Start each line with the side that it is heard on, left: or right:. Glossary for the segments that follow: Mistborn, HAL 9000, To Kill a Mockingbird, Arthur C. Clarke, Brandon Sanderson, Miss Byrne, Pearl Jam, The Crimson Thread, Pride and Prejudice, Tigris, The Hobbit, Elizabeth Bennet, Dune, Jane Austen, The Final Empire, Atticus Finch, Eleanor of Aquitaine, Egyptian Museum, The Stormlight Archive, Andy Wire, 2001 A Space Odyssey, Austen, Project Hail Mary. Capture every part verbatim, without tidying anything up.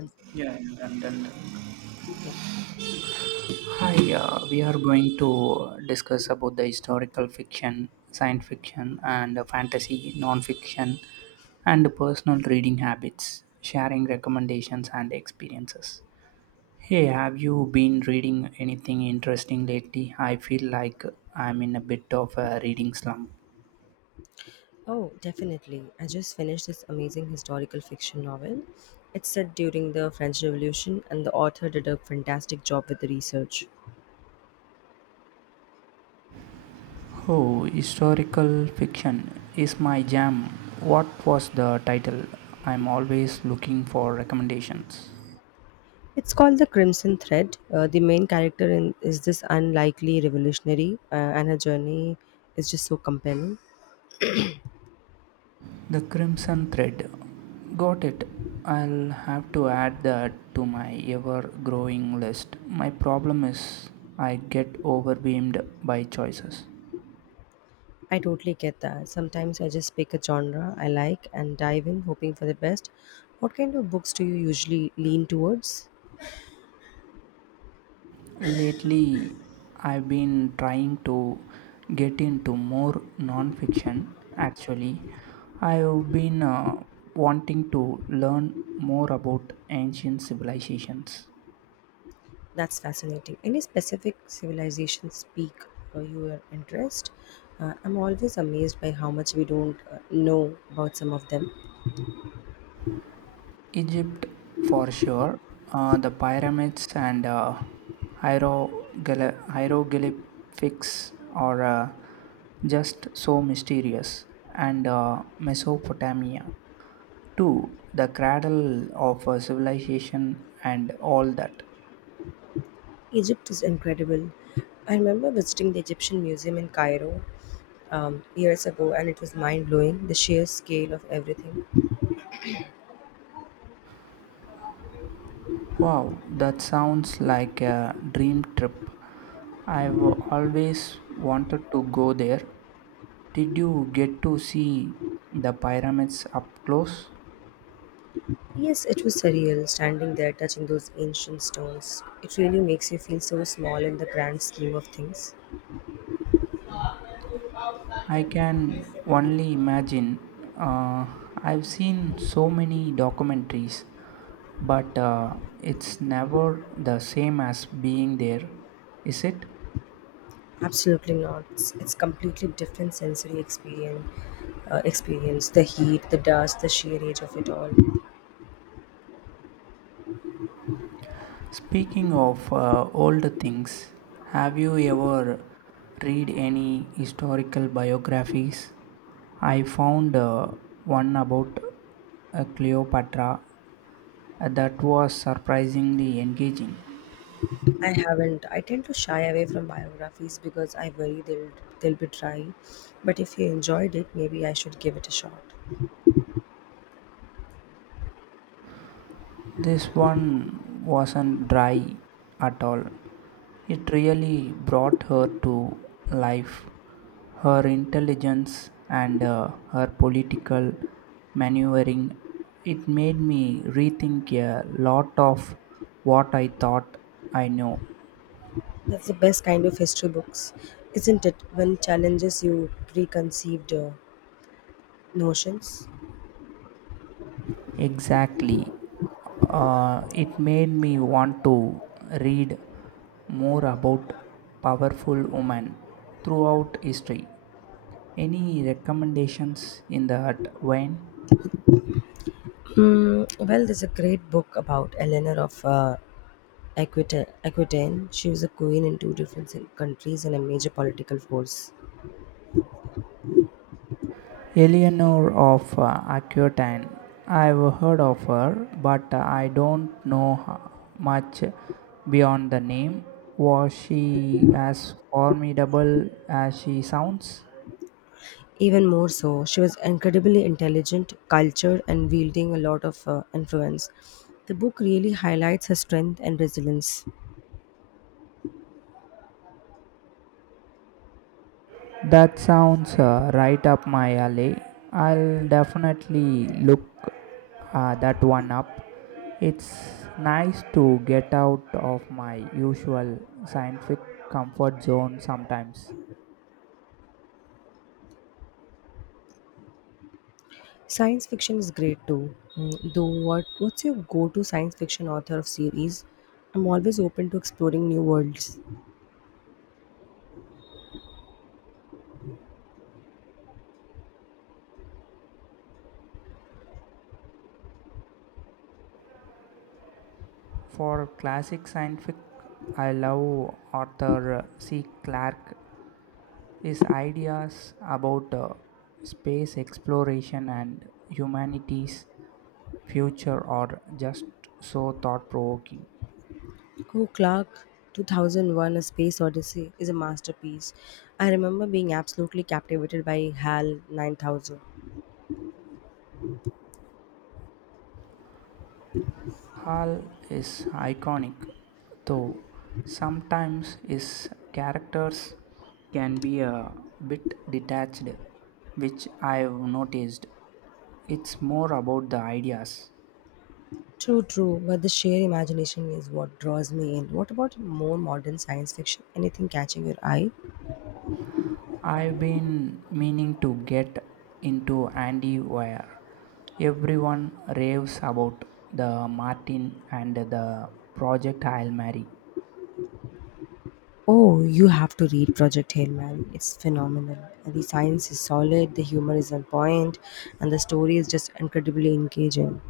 left: Yes.
right: Yeah, yeah, done, done, done.
left: Yeah.
right: Hi, uh, we are going to discuss about the historical fiction, science fiction, and uh, fantasy, non-fiction, and personal reading habits, sharing recommendations and experiences. Hey, have you been reading anything interesting lately? I feel like I'm in a bit of a reading slump.
left: Oh, definitely. I just finished this amazing historical fiction novel. It's set during the French Revolution, and the author did a fantastic job with the research.
right: Oh, historical fiction is my jam. What was the title? I'm always looking for recommendations.
left: It's called The Crimson Thread. Uh, the main character in, is this unlikely revolutionary, uh, and her journey is just so compelling.
right: The crimson thread. Got it. I'll have to add that to my ever growing list. My problem is I get overwhelmed by choices.
left: I totally get that. Sometimes I just pick a genre I like and dive in, hoping for the best. What kind of books do you usually lean towards?
right: Lately, I've been trying to get into more non-fiction. Actually, I've been uh, wanting to learn more about ancient civilizations.
left: That's fascinating. Any specific civilizations pique uh, your interest? Uh, I'm always amazed by how much we don't uh, know about some of them.
right: Egypt for sure. Uh, the pyramids and uh, hieroglyph- hieroglyphics are uh, just so mysterious. And uh, Mesopotamia, too, the cradle of uh, civilization and all that.
left: Egypt is incredible. I remember visiting the Egyptian Museum in Cairo um, years ago, and it was mind blowing the sheer scale of everything.
right: Wow, that sounds like a dream trip. I've always wanted to go there. Did you get to see the pyramids up close?
left: Yes, it was surreal standing there touching those ancient stones. It really makes you feel so small in the grand scheme of things.
right: I can only imagine. Uh, I've seen so many documentaries, but uh, it's never the same as being there, is it?
left: Absolutely not. It's, it's completely different sensory experience. Uh, experience the heat, the dust, the sheer age of it all.
right: Speaking of uh, old things, have you ever read any historical biographies? I found uh, one about uh, Cleopatra uh, that was surprisingly engaging.
left: I haven't. I tend to shy away from biographies because I worry they'll they'll be dry. But if you enjoyed it, maybe I should give it a shot.
right: This one wasn't dry at all. It really brought her to life. Her intelligence and uh, her political maneuvering, it made me rethink a lot of what I thought I knew.
left: That's the best kind of history books, isn't it? When challenges you preconceived uh, notions.
right: Exactly. Uh, it made me want to read more about powerful women throughout history. Any recommendations in that vein?
left: Mm, well, there's a great book about Eleanor of uh, Aquita- Aquitaine, she was a queen in two different cen- countries and a major political force.
right: Eleanor of uh, Aquitaine. I've heard of her, but I don't know h- much beyond the name. Was she as formidable as she sounds?
left: Even more so, she was incredibly intelligent, cultured, and wielding a lot of uh, influence. The book really highlights her strength and resilience.
right: That sounds uh, right up my alley. I'll definitely look uh, that one up. It's nice to get out of my usual scientific comfort zone sometimes.
left: Science fiction is great too. Mm, though, what what's your go-to science fiction author of series? I'm always open to exploring new worlds.
right: For classic scientific, I love Arthur C. Clarke. His ideas about uh, space exploration and humanity's future are just so thought provoking.
left: Oh, Clark, two thousand one A Space Odyssey is a masterpiece. I remember being absolutely captivated by HAL nine thousand.
right: Hall is iconic, though sometimes his characters can be a bit detached, which I've noticed. It's more about the ideas.
left: True, true, but the sheer imagination is what draws me in. What about more modern science fiction? Anything catching your eye?
right: I've been meaning to get into Andy Wire. Everyone raves about the Martin and the project I'll marry.
left: Oh, you have to read Project Hail Mary. It's phenomenal. The science is solid, the humor is on point, and the story is just incredibly engaging.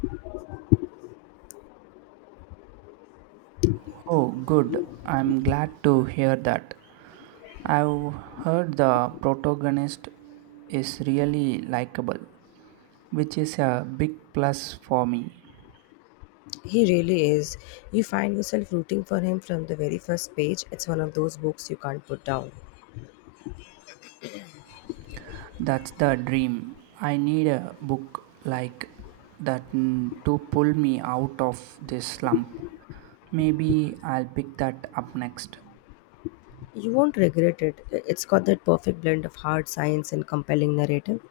right: Oh, good. I'm glad to hear that. I've heard the protagonist is really likable, which is a big plus for me.
left: He really is. You find yourself rooting for him from the very first page. It's one of those books you can't put down.
right: That's the dream. I need a book like that mm, to pull me out of this slump. Maybe I'll pick that up next.
left: You won't regret it. It's got that perfect blend of hard science and compelling narrative.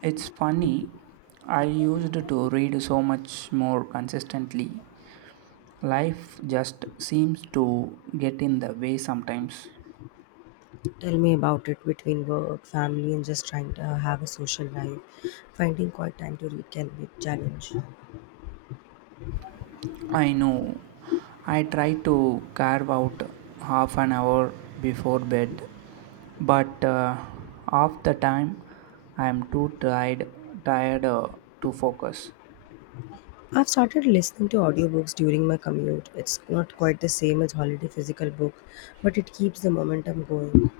right: It's funny, I used to read so much more consistently. Life just seems to get in the way sometimes.
left: Tell me about it between work, family, and just trying to uh, have a social life. Finding quite time to read can be a challenge.
right: I know. I try to carve out half an hour before bed, but uh, half the time I am too tired tired uh, to focus.
left: I've started listening to audiobooks during my commute. It's not quite the same as holiday physical book, but it keeps the momentum going.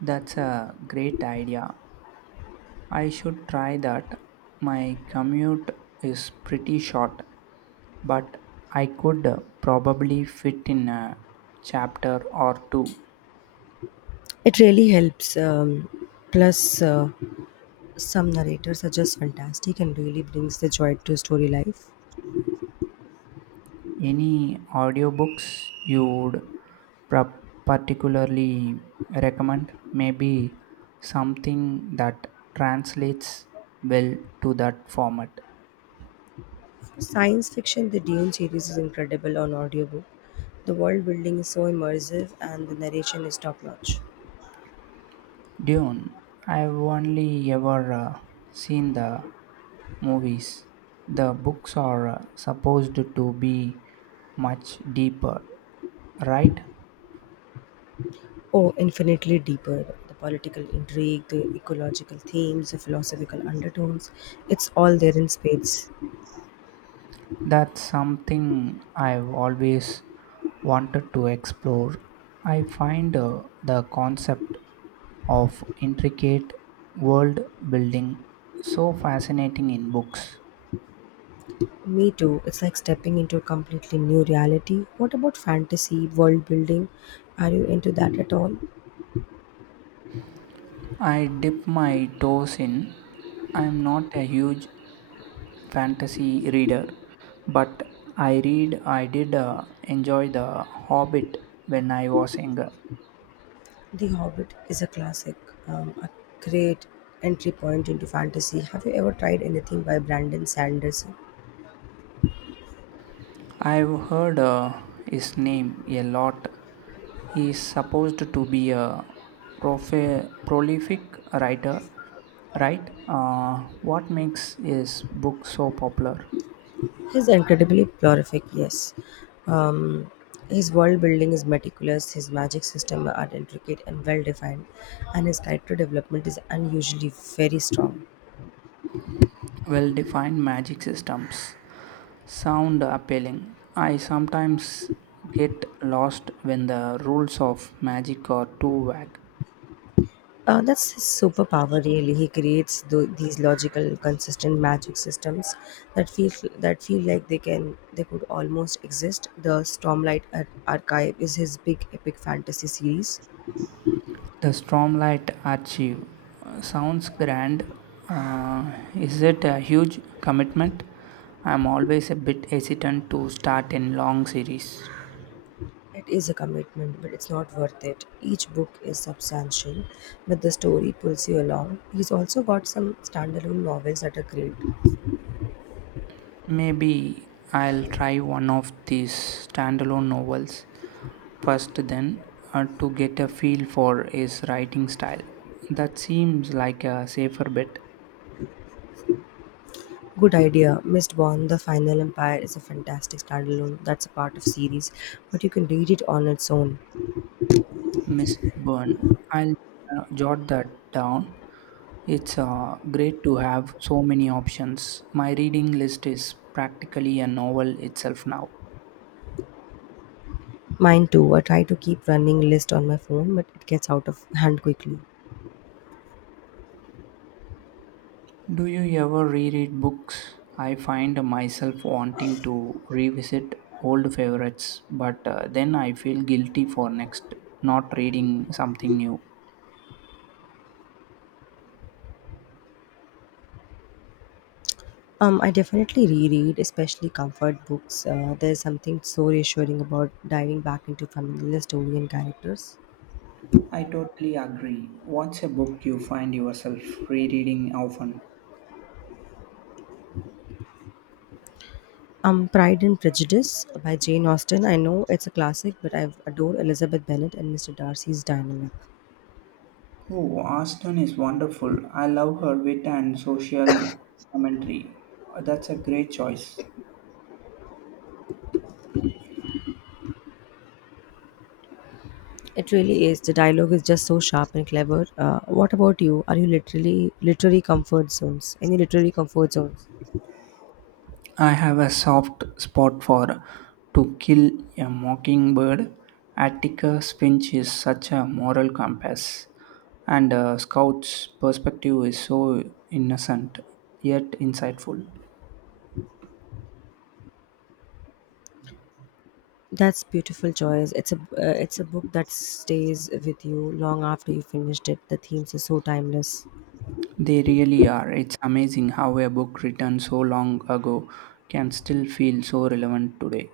right: That's a great idea. I should try that. My commute is pretty short, but I could uh, probably fit in a chapter or two.
left: It really helps. Um, plus, uh, some narrators are just fantastic and really brings the joy to story life.
right: Any audiobooks you would pra- particularly recommend? Maybe something that translates well to that format.
left: Science fiction, the Dune series is incredible on audiobook. The world building is so immersive and the narration is top notch.
right: Dune. I've only ever uh, seen the movies. The books are uh, supposed to be much deeper, right?
left: Oh, infinitely deeper. The political intrigue, the ecological themes, the philosophical undertones, it's all there in spades.
right: That's something I've always wanted to explore. I find uh, the concept of intricate world building so fascinating in books.
left: Me too, it's like stepping into a completely new reality. What about fantasy, world building? Are you into that at all?
right: I dip my toes in. I'm not a huge fantasy reader, but I read, I did uh, enjoy The Hobbit when I was younger.
left: The Hobbit is a classic, um, a great entry point into fantasy. Have you ever tried anything by Brandon Sanderson?
right: I've heard uh, his name a lot. He is supposed to be a prof- prolific writer, right? Uh, what makes his book so popular?
left: He's incredibly prolific, yes. Um, his world building is meticulous, his magic system are intricate and well defined, and his character development is unusually very strong.
right: Well defined magic systems sound appealing. I sometimes get lost when the rules of magic are too vague.
left: Uh, that's his superpower, really. He creates tho- these logical, consistent magic systems that feel that feel like they can they could almost exist. The Stormlight Ar- Archive is his big epic fantasy series.
right: The Stormlight Archive uh, sounds grand. Uh, is it a huge commitment? I'm always a bit hesitant to start in long series.
left: It is a commitment, but it's not worth it. Each book is substantial, but the story pulls you along. He's also got some standalone novels that are great.
right: Maybe I'll try one of these standalone novels first, then, uh, to get a feel for his writing style. That seems like a safer bet.
left: Good idea. Mistborn, The Final Empire is a fantastic standalone. That's a part of series, but you can read it on its own.
right: Miss Byrne, I'll uh, jot that down. It's uh, great to have so many options. My reading list is practically a novel itself now.
left: Mine too. I try to keep running list on my phone, but it gets out of hand quickly.
right: Do you ever reread books? I find myself wanting to revisit old favorites, but uh, then I feel guilty for next not reading something new.
left: Um, I definitely reread, especially comfort books. Uh, there's something so reassuring about diving back into familiar story and characters.
right: I totally agree. What's a book you find yourself rereading often?
left: Um, Pride and Prejudice by Jane Austen. I know it's a classic, but I adore Elizabeth Bennet and mister Darcy's dynamic.
right: Oh, Austen is wonderful. I love her wit and social commentary. Uh, That's a great choice.
left: It really is. The dialogue is just so sharp and clever. Uh, what about you? Are you literally literary comfort zones? Any literary comfort zones?
right: I have a soft spot for To Kill a Mockingbird. Atticus Finch is such a moral compass, and uh, Scout's perspective is so innocent yet insightful.
left: That's beautiful, Joyce. It's a uh, it's a book that stays with you long after you finished it. The themes are so timeless.
right: They really are. It's amazing how a book written so long ago can still feel so relevant today.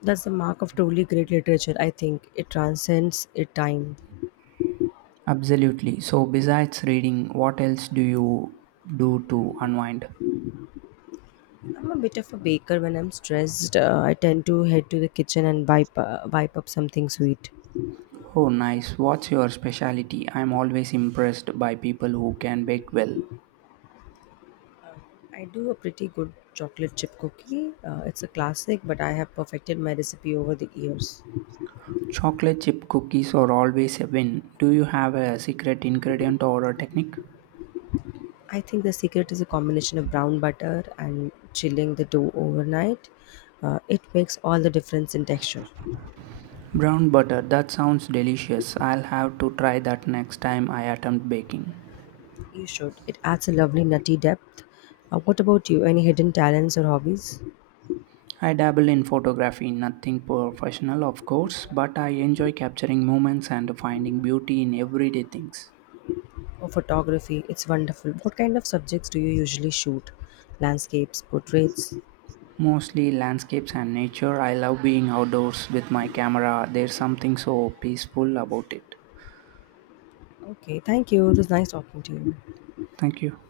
left: That's the mark of truly great literature. I think it transcends its time.
right: Absolutely. So, besides reading, what else do you do to unwind?
left: I'm a bit of a baker. When I'm stressed, uh, I tend to head to the kitchen and wipe, uh, wipe up something sweet.
right: Oh, nice. What's your specialty? I'm always impressed by people who can bake well.
left: I do a pretty good chocolate chip cookie. Uh, it's a classic, but I have perfected my recipe over the years.
right: Chocolate chip cookies are always a win. Do you have a secret ingredient or a technique?
left: I think the secret is a combination of brown butter and chilling the dough overnight. Uh, it makes all the difference in texture.
right: Brown butter, that sounds delicious. I'll have to try that next time I attempt baking.
left: You should. It adds a lovely nutty depth. Uh, what about you? Any hidden talents or hobbies?
right: I dabble in photography, nothing professional, of course, but I enjoy capturing moments and finding beauty in everyday things.
left: Oh, photography, it's wonderful. What kind of subjects do you usually shoot? Landscapes, portraits?
right: Mostly landscapes and nature. I love being outdoors with my camera. There's something so peaceful about it.
left: Okay, thank you. It was nice talking to you.
right: Thank you.